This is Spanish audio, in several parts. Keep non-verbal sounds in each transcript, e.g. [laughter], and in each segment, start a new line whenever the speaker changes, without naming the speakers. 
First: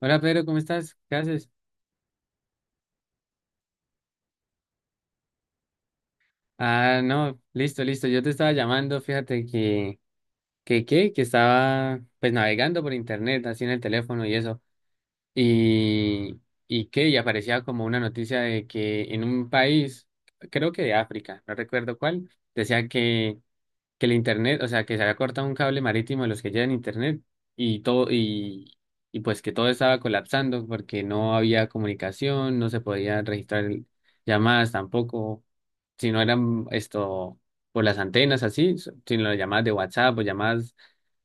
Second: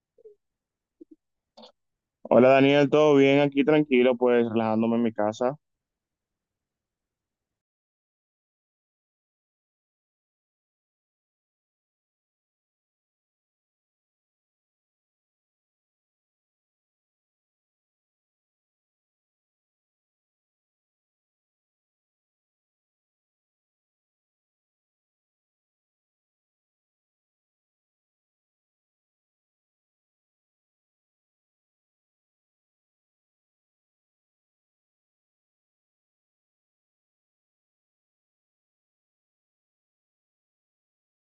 Hola Pedro, ¿cómo estás? ¿Qué haces?
Hola Daniel, ¿todo bien? Aquí tranquilo, pues relajándome en mi casa.
Ah, no, listo, listo. Yo te estaba llamando, fíjate que estaba pues navegando por internet, así en el teléfono y eso. Y, y y aparecía como una noticia de que en un país, creo que de África, no recuerdo cuál, decía que el internet, o sea, que se había cortado un cable marítimo de los que llevan internet y todo, y pues que todo estaba colapsando porque no había comunicación, no se podía registrar llamadas tampoco. Si no eran esto por las antenas así, sino las llamadas de WhatsApp o llamadas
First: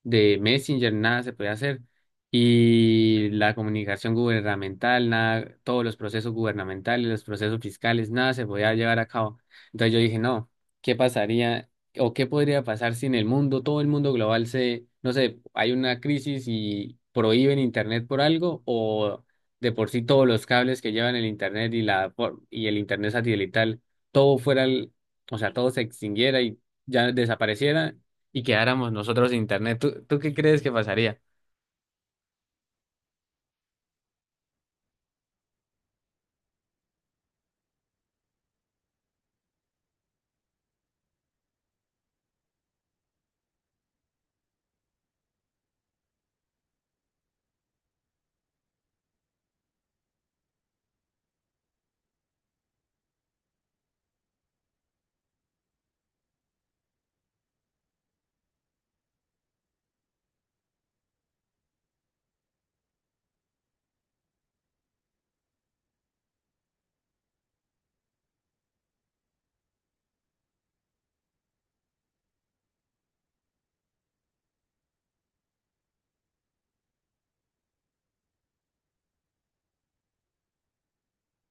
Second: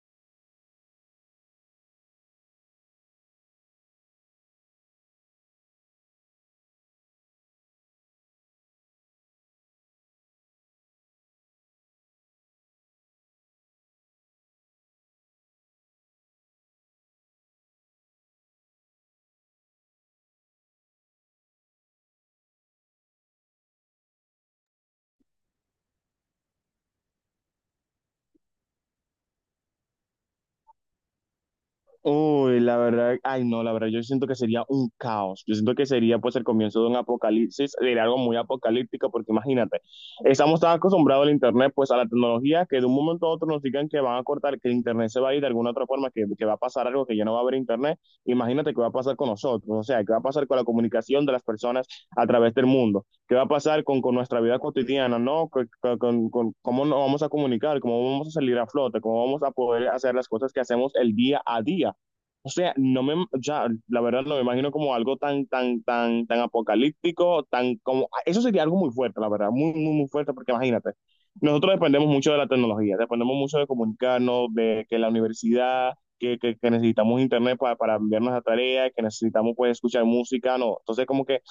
de Messenger, nada se podía hacer. Y la comunicación gubernamental, nada, todos los procesos gubernamentales, los procesos fiscales, nada se podía llevar a cabo. Entonces yo dije, no, ¿qué pasaría o qué podría pasar si en el mundo, todo el mundo global se, no sé, hay una crisis y prohíben Internet por algo o de por sí todos los cables que llevan el Internet y, la, y el Internet satelital, todo fuera, o sea, todo se extinguiera y ya desapareciera y quedáramos nosotros de internet. ¿Tú qué crees que pasaría?
Uy, la verdad, ay no, la verdad, yo siento que sería un caos. Yo siento que sería pues el comienzo de un apocalipsis, sería algo muy apocalíptico, porque imagínate, estamos tan acostumbrados al internet, pues a la tecnología, que de un momento a otro nos digan que van a cortar, que el internet se va a ir de alguna otra forma, que va a pasar algo, que ya no va a haber internet. Imagínate qué va a pasar con nosotros, o sea, qué va a pasar con la comunicación de las personas a través del mundo, qué va a pasar con, nuestra vida cotidiana, ¿no? Con cómo nos vamos a comunicar, cómo vamos a salir a flote, cómo vamos a poder hacer las cosas que hacemos el día a día. O sea, no me, o sea, la verdad no me imagino como algo tan apocalíptico, tan como, eso sería algo muy fuerte, la verdad, muy, muy, muy fuerte, porque imagínate, nosotros dependemos mucho de la tecnología, dependemos mucho de comunicarnos, de que la universidad, que necesitamos internet para enviar nuestra tarea, que necesitamos pues escuchar música, no, entonces como que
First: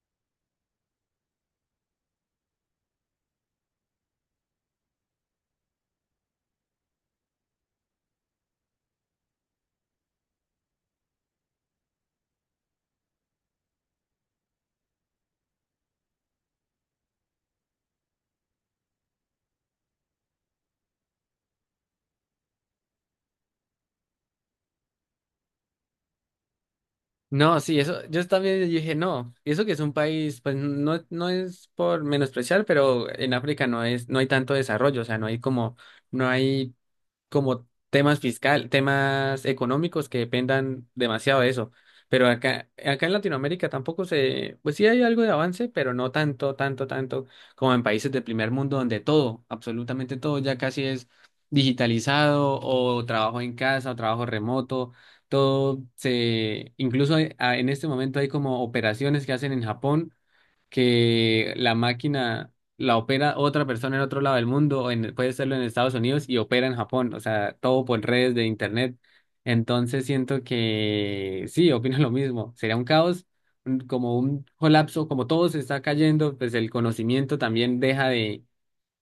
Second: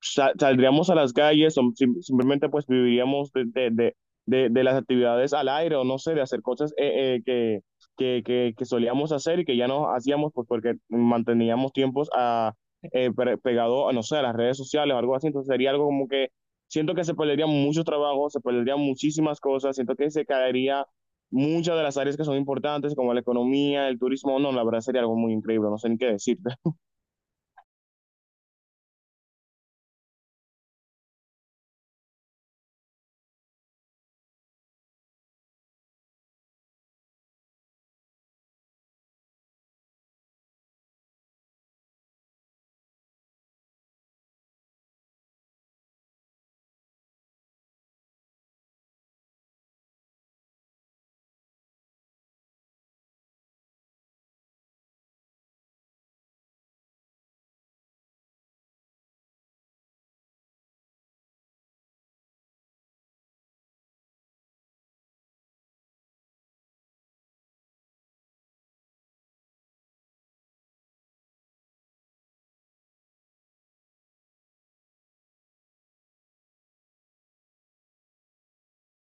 saldríamos a las calles o simplemente pues viviríamos de las actividades al aire o no sé, de hacer cosas que solíamos hacer y que ya no hacíamos pues porque manteníamos tiempos a, pegado a, no sé, a las redes sociales o algo así. Entonces sería algo como que siento que se perderían muchos trabajos, se perderían muchísimas cosas, siento que se caería muchas de las áreas que son importantes como la economía, el turismo. No, la verdad sería algo muy increíble, no sé ni qué decirte.
No, sí, eso, yo también dije, no, y eso que es un país, pues no, no es por menospreciar, pero en África no es, no hay tanto desarrollo, o sea, no hay como temas fiscal, temas económicos que dependan demasiado de eso. Pero acá, acá en Latinoamérica tampoco se, pues sí hay algo de avance, pero no tanto, tanto, tanto como en países del primer mundo donde todo, absolutamente todo ya casi es digitalizado o trabajo en casa o trabajo remoto todo se, incluso en este momento hay como operaciones que hacen en Japón que la máquina la opera otra persona en otro lado del mundo o puede serlo en Estados Unidos y opera en Japón, o sea, todo por redes de internet. Entonces siento que sí, opino [laughs] lo mismo. Sería un caos, como un colapso, como todo se está cayendo, pues el conocimiento también deja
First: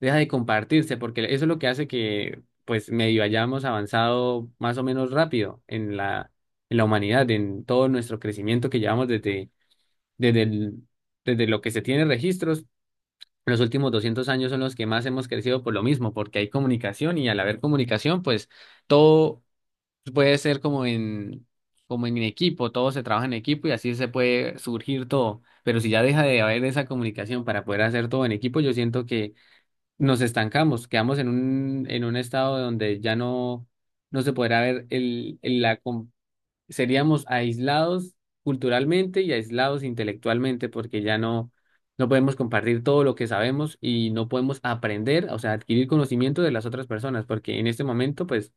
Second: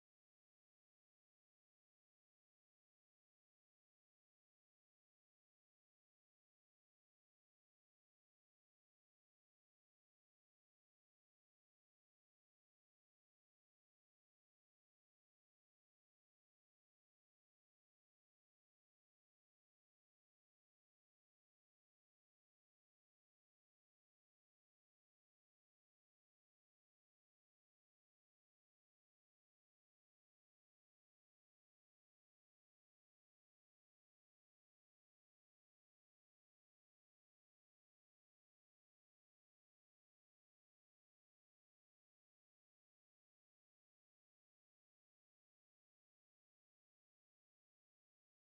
deja de compartirse, porque eso es lo que hace que, pues, medio hayamos avanzado más o menos rápido en la humanidad, en todo nuestro crecimiento que llevamos desde, desde el- desde lo que se tiene registros. Los últimos 200 años son los que más hemos crecido por lo mismo, porque hay comunicación y al haber comunicación, pues, todo puede ser como en, como en equipo, todo se trabaja en equipo y así se puede surgir todo. Pero si ya deja de haber esa comunicación para poder hacer todo en equipo, yo siento que nos estancamos, quedamos en un estado donde ya no se podrá ver el, seríamos aislados culturalmente y aislados intelectualmente porque ya no podemos compartir todo lo que sabemos y no podemos aprender, o sea, adquirir conocimiento de las otras personas, porque en este momento, pues,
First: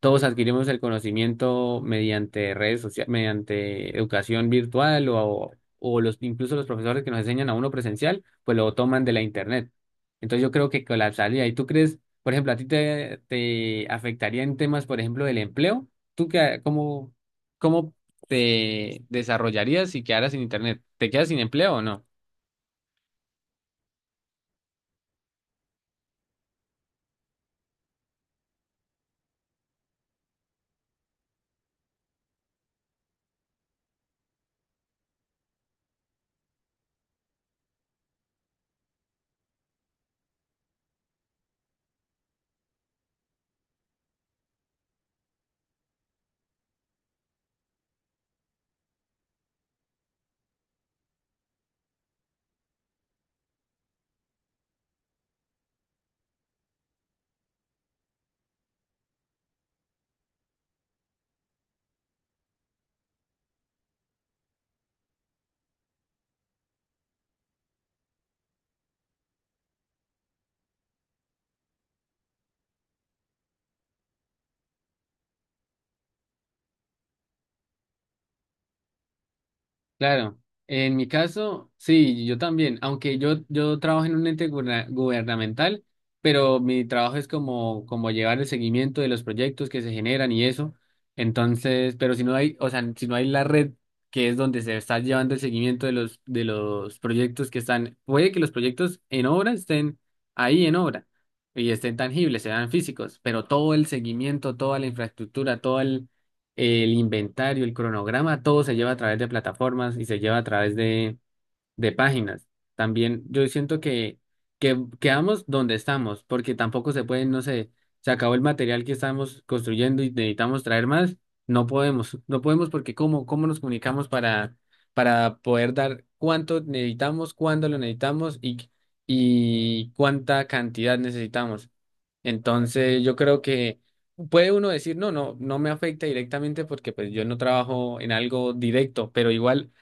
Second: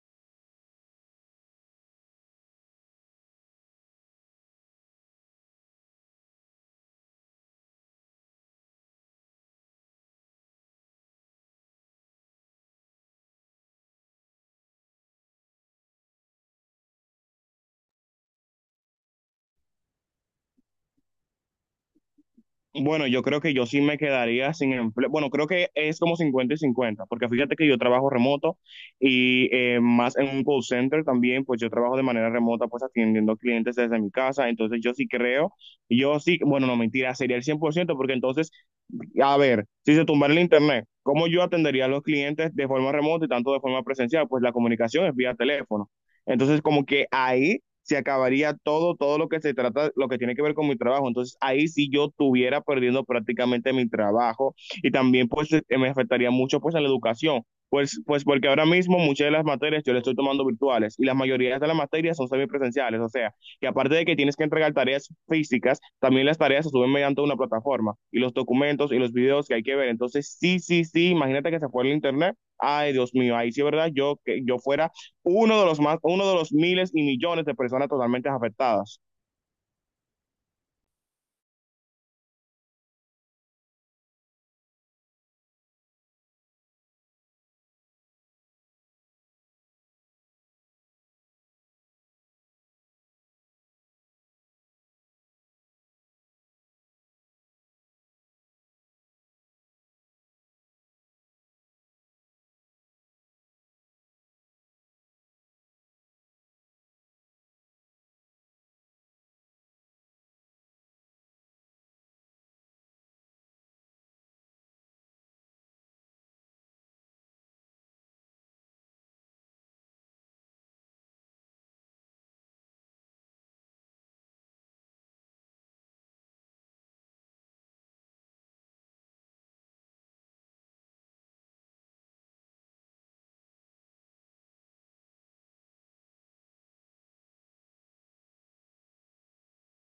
todos adquirimos el conocimiento mediante redes sociales, mediante educación virtual o los, incluso los profesores que nos enseñan a uno presencial, pues lo toman de la internet. Entonces yo creo que colapsaría. ¿Y tú crees, por ejemplo, a ti te afectaría en temas, por ejemplo, del empleo? ¿Tú qué, cómo te desarrollarías si quedaras sin internet? ¿Te quedas sin empleo o no?
Bueno, yo creo que yo sí me quedaría sin empleo. Bueno, creo que es como 50 y 50 porque fíjate que yo trabajo remoto y más en un call center también, pues yo trabajo de manera remota, pues atendiendo clientes desde mi casa. Entonces yo sí creo, yo sí, bueno, no mentira, sería el 100% porque entonces a ver, si se tumbara el internet, ¿cómo yo atendería a los clientes de forma remota y tanto de forma presencial? Pues la comunicación es vía teléfono. Entonces, como que ahí se acabaría todo, todo lo que se trata, lo que tiene que ver con mi trabajo. Entonces, ahí sí yo estuviera perdiendo prácticamente mi trabajo y también pues me afectaría mucho pues en la educación. Pues porque ahora mismo muchas de las materias yo las estoy tomando virtuales y las mayorías de las materias son semipresenciales, o sea, que aparte de que tienes que entregar tareas físicas, también las tareas se suben mediante una plataforma y los documentos y los videos que hay que ver. Entonces, sí, sí, sí, imagínate que se fue el internet. Ay, Dios mío, ahí sí, ¿verdad? Yo que yo fuera uno de los más, uno de los miles y millones de personas totalmente afectadas.
Claro, en mi caso, sí, yo también, aunque yo trabajo en un ente gubernamental, pero mi trabajo es como, como llevar el seguimiento de los proyectos que se generan y eso. Entonces, pero si no hay, o sea, si no hay la red que es donde se está llevando el seguimiento de los proyectos que están, puede que los proyectos en obra estén ahí en obra y estén tangibles, sean físicos, pero todo el seguimiento, toda la infraestructura, todo el inventario, el cronograma, todo se lleva a través de plataformas y se lleva a través de páginas. También yo siento que quedamos donde estamos, porque tampoco se puede, no sé, se acabó el material que estamos construyendo y necesitamos traer más. No podemos, no podemos porque ¿cómo, cómo nos comunicamos para poder dar cuánto necesitamos, cuándo lo necesitamos y cuánta cantidad necesitamos? Entonces, yo creo que puede uno decir, no me afecta directamente porque pues yo no trabajo en algo directo, pero igual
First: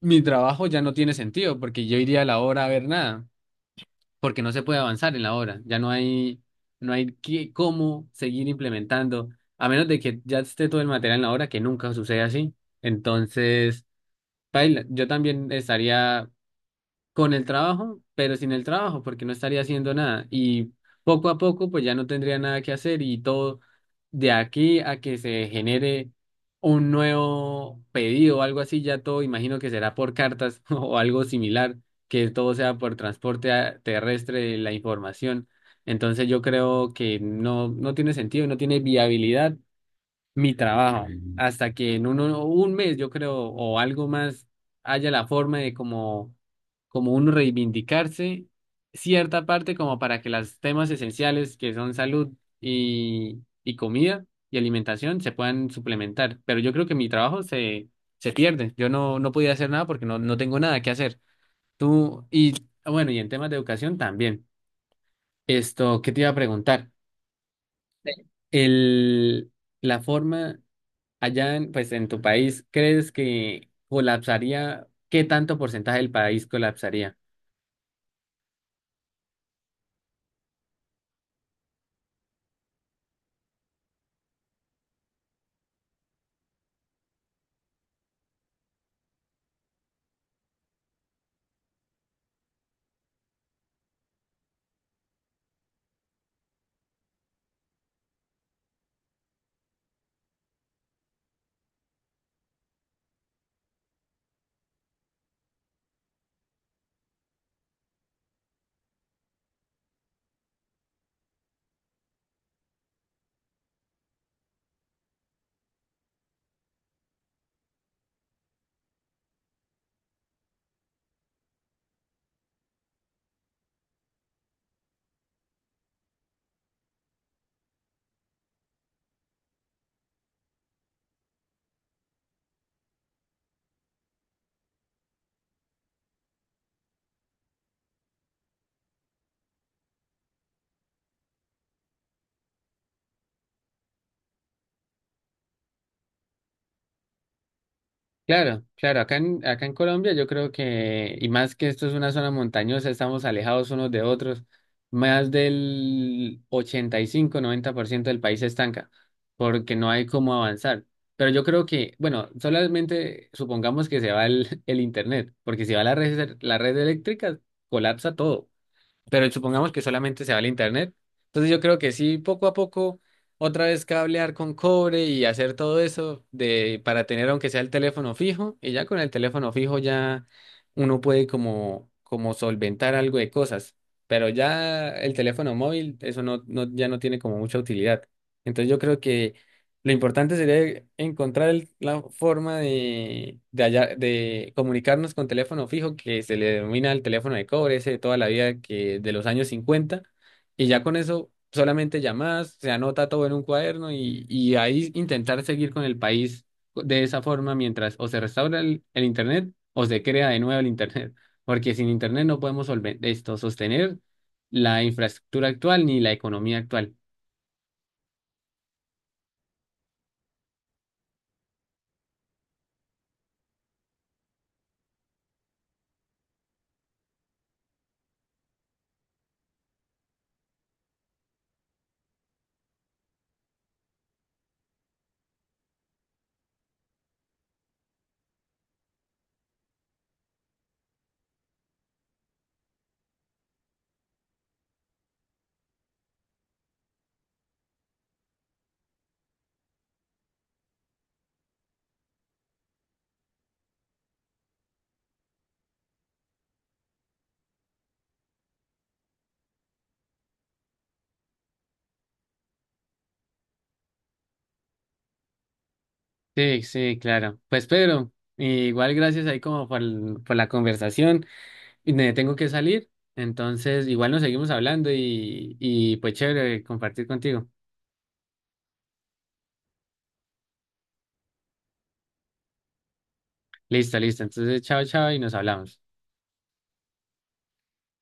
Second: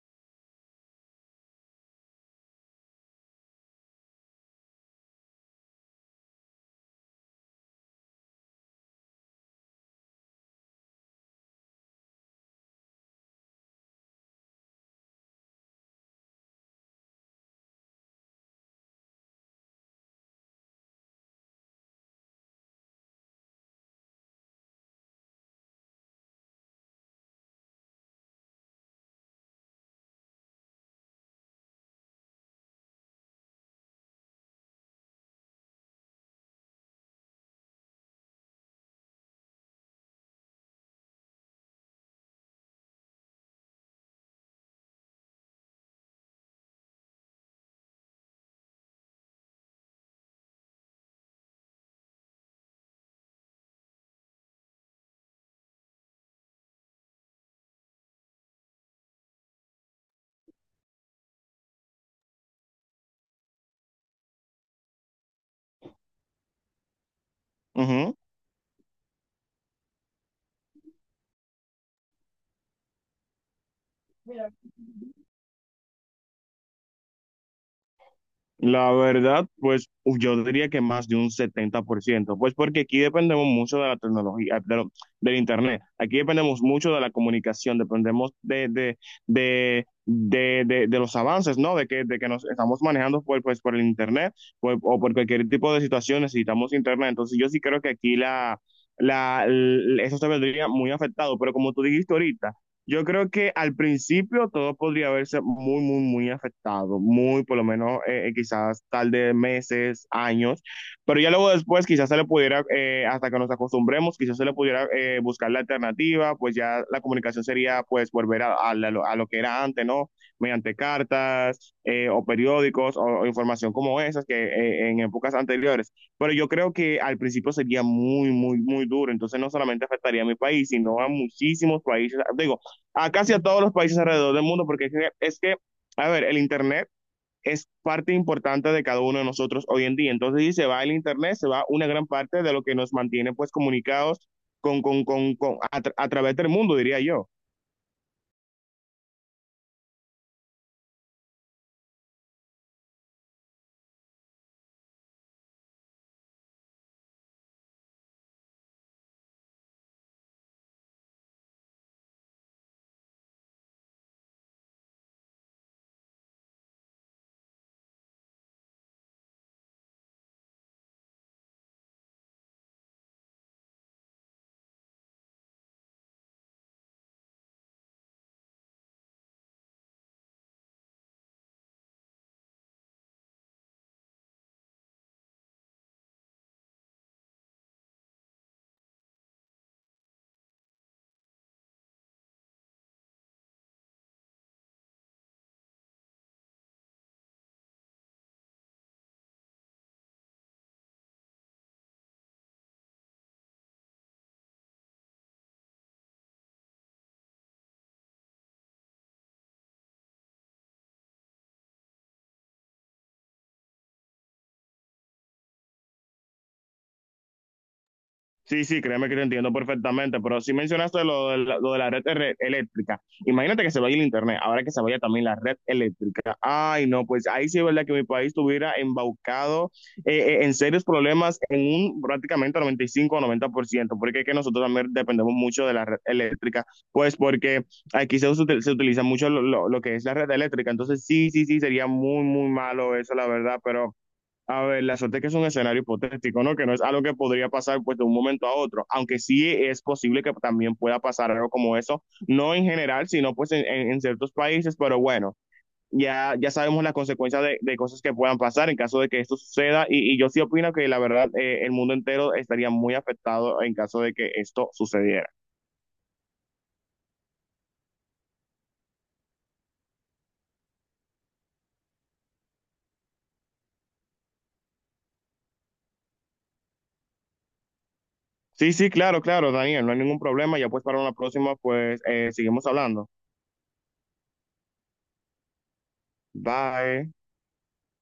mi trabajo ya no tiene sentido porque yo iría a la hora a ver nada, porque no se puede avanzar en la hora, ya no hay cómo seguir implementando, a menos de que ya esté todo el material en la hora, que nunca sucede así. Entonces, paila, yo también estaría con el trabajo, pero sin el trabajo, porque no estaría haciendo nada. Y poco a poco, pues ya no tendría nada que hacer y todo de aquí a que se genere un nuevo pedido o algo así, ya todo imagino que será por cartas [laughs] o algo similar, que todo sea por transporte terrestre de la información. Entonces yo creo que no, no tiene sentido, no tiene viabilidad mi trabajo, hasta que en uno, un mes, yo creo, o algo más, haya la forma de como, como uno reivindicarse cierta parte como para que los temas esenciales que son salud y comida y alimentación se puedan suplementar. Pero yo creo que mi trabajo se pierde. Yo no podía hacer nada porque no tengo nada que hacer. Tú, y bueno, y en temas de educación también. Esto, ¿qué te iba a preguntar?
Ujú.
El, la forma... Allá, en, pues en tu país, ¿crees que colapsaría? ¿Qué tanto porcentaje del país colapsaría?
La verdad, pues uf, yo diría que más de un 70% pues porque aquí dependemos mucho de la tecnología, del internet, aquí dependemos mucho de la comunicación, dependemos de los avances, ¿no? De que nos estamos manejando por, pues, por el internet pues, o por cualquier tipo de situación necesitamos internet, entonces yo sí creo que aquí eso se vendría muy afectado, pero como tú dijiste ahorita, yo creo que al principio todo podría verse muy, muy, muy afectado, por lo menos quizás tal de meses, años, pero ya luego después quizás se le pudiera, hasta que nos acostumbremos, quizás se le pudiera buscar la alternativa, pues ya la comunicación sería pues volver a lo que era antes, ¿no? Mediante cartas o periódicos o información como esas que en épocas anteriores. Pero yo creo que al principio sería muy, muy, muy duro, entonces no solamente afectaría a mi país, sino a muchísimos países, digo, a casi a todos los países alrededor del mundo, porque es que, a ver, el internet es parte importante de cada uno de nosotros hoy en día. Entonces, si se va el internet, se va una gran parte de lo que nos mantiene pues comunicados a través del mundo, diría yo.
Claro, claro, acá en, acá en Colombia yo creo que, y más que esto es una zona montañosa, estamos alejados unos de otros, más del 85-90% del país se estanca, porque no hay cómo avanzar. Pero yo creo que, bueno, solamente supongamos que se va el, [laughs] el internet, porque si va la red eléctrica, colapsa todo. Pero supongamos que solamente se va al internet. Entonces yo creo que sí, poco a poco, otra vez cablear con cobre y hacer todo eso de, para tener aunque sea el teléfono fijo, y ya con el teléfono fijo ya uno puede como, como solventar algo de cosas, pero ya el teléfono móvil, eso no, no, ya no tiene como mucha utilidad. Entonces yo creo que lo importante sería encontrar la forma de, de comunicarnos con teléfono fijo, que se le denomina el teléfono de cobre, ese de toda la vida que de los años 50 y ya con eso solamente llamadas, se anota todo en un cuaderno y ahí intentar seguir con el país de esa forma mientras o se restaura el Internet o se crea de nuevo el Internet, porque sin Internet no podemos esto, sostener la infraestructura actual ni la economía actual.
Sí, sí, créeme que te entiendo perfectamente, pero si mencionaste lo de la red eléctrica, imagínate que se vaya el internet, ahora que se vaya también la red eléctrica. Ay, no, pues ahí sí es verdad que mi país estuviera embaucado en serios problemas en un prácticamente 95 o 90%, porque es que nosotros también dependemos mucho de la red eléctrica, pues porque aquí se utiliza mucho lo que es la red eléctrica, entonces sí, sí, sí, sería muy, muy malo eso, la verdad, pero... A ver, la suerte es que es un escenario hipotético, ¿no? Que no es algo que podría pasar pues de un momento a otro, aunque sí es posible que también pueda pasar algo como eso, no en general, sino pues en, en ciertos países, pero bueno, ya sabemos las consecuencias de cosas que puedan pasar en caso de que esto suceda y yo sí opino que la verdad el mundo entero estaría muy afectado en caso de que esto sucediera.
Sí, sí, claro. Pues Pedro, igual gracias ahí como por, por la conversación. Y me tengo que salir, entonces igual nos seguimos hablando y pues chévere compartir contigo.
Sí, sí, claro, claro, Daniel, no hay ningún problema, ya pues para una próxima pues seguimos hablando.
Listo, listo. Entonces, chao, chao y nos hablamos.
Bye.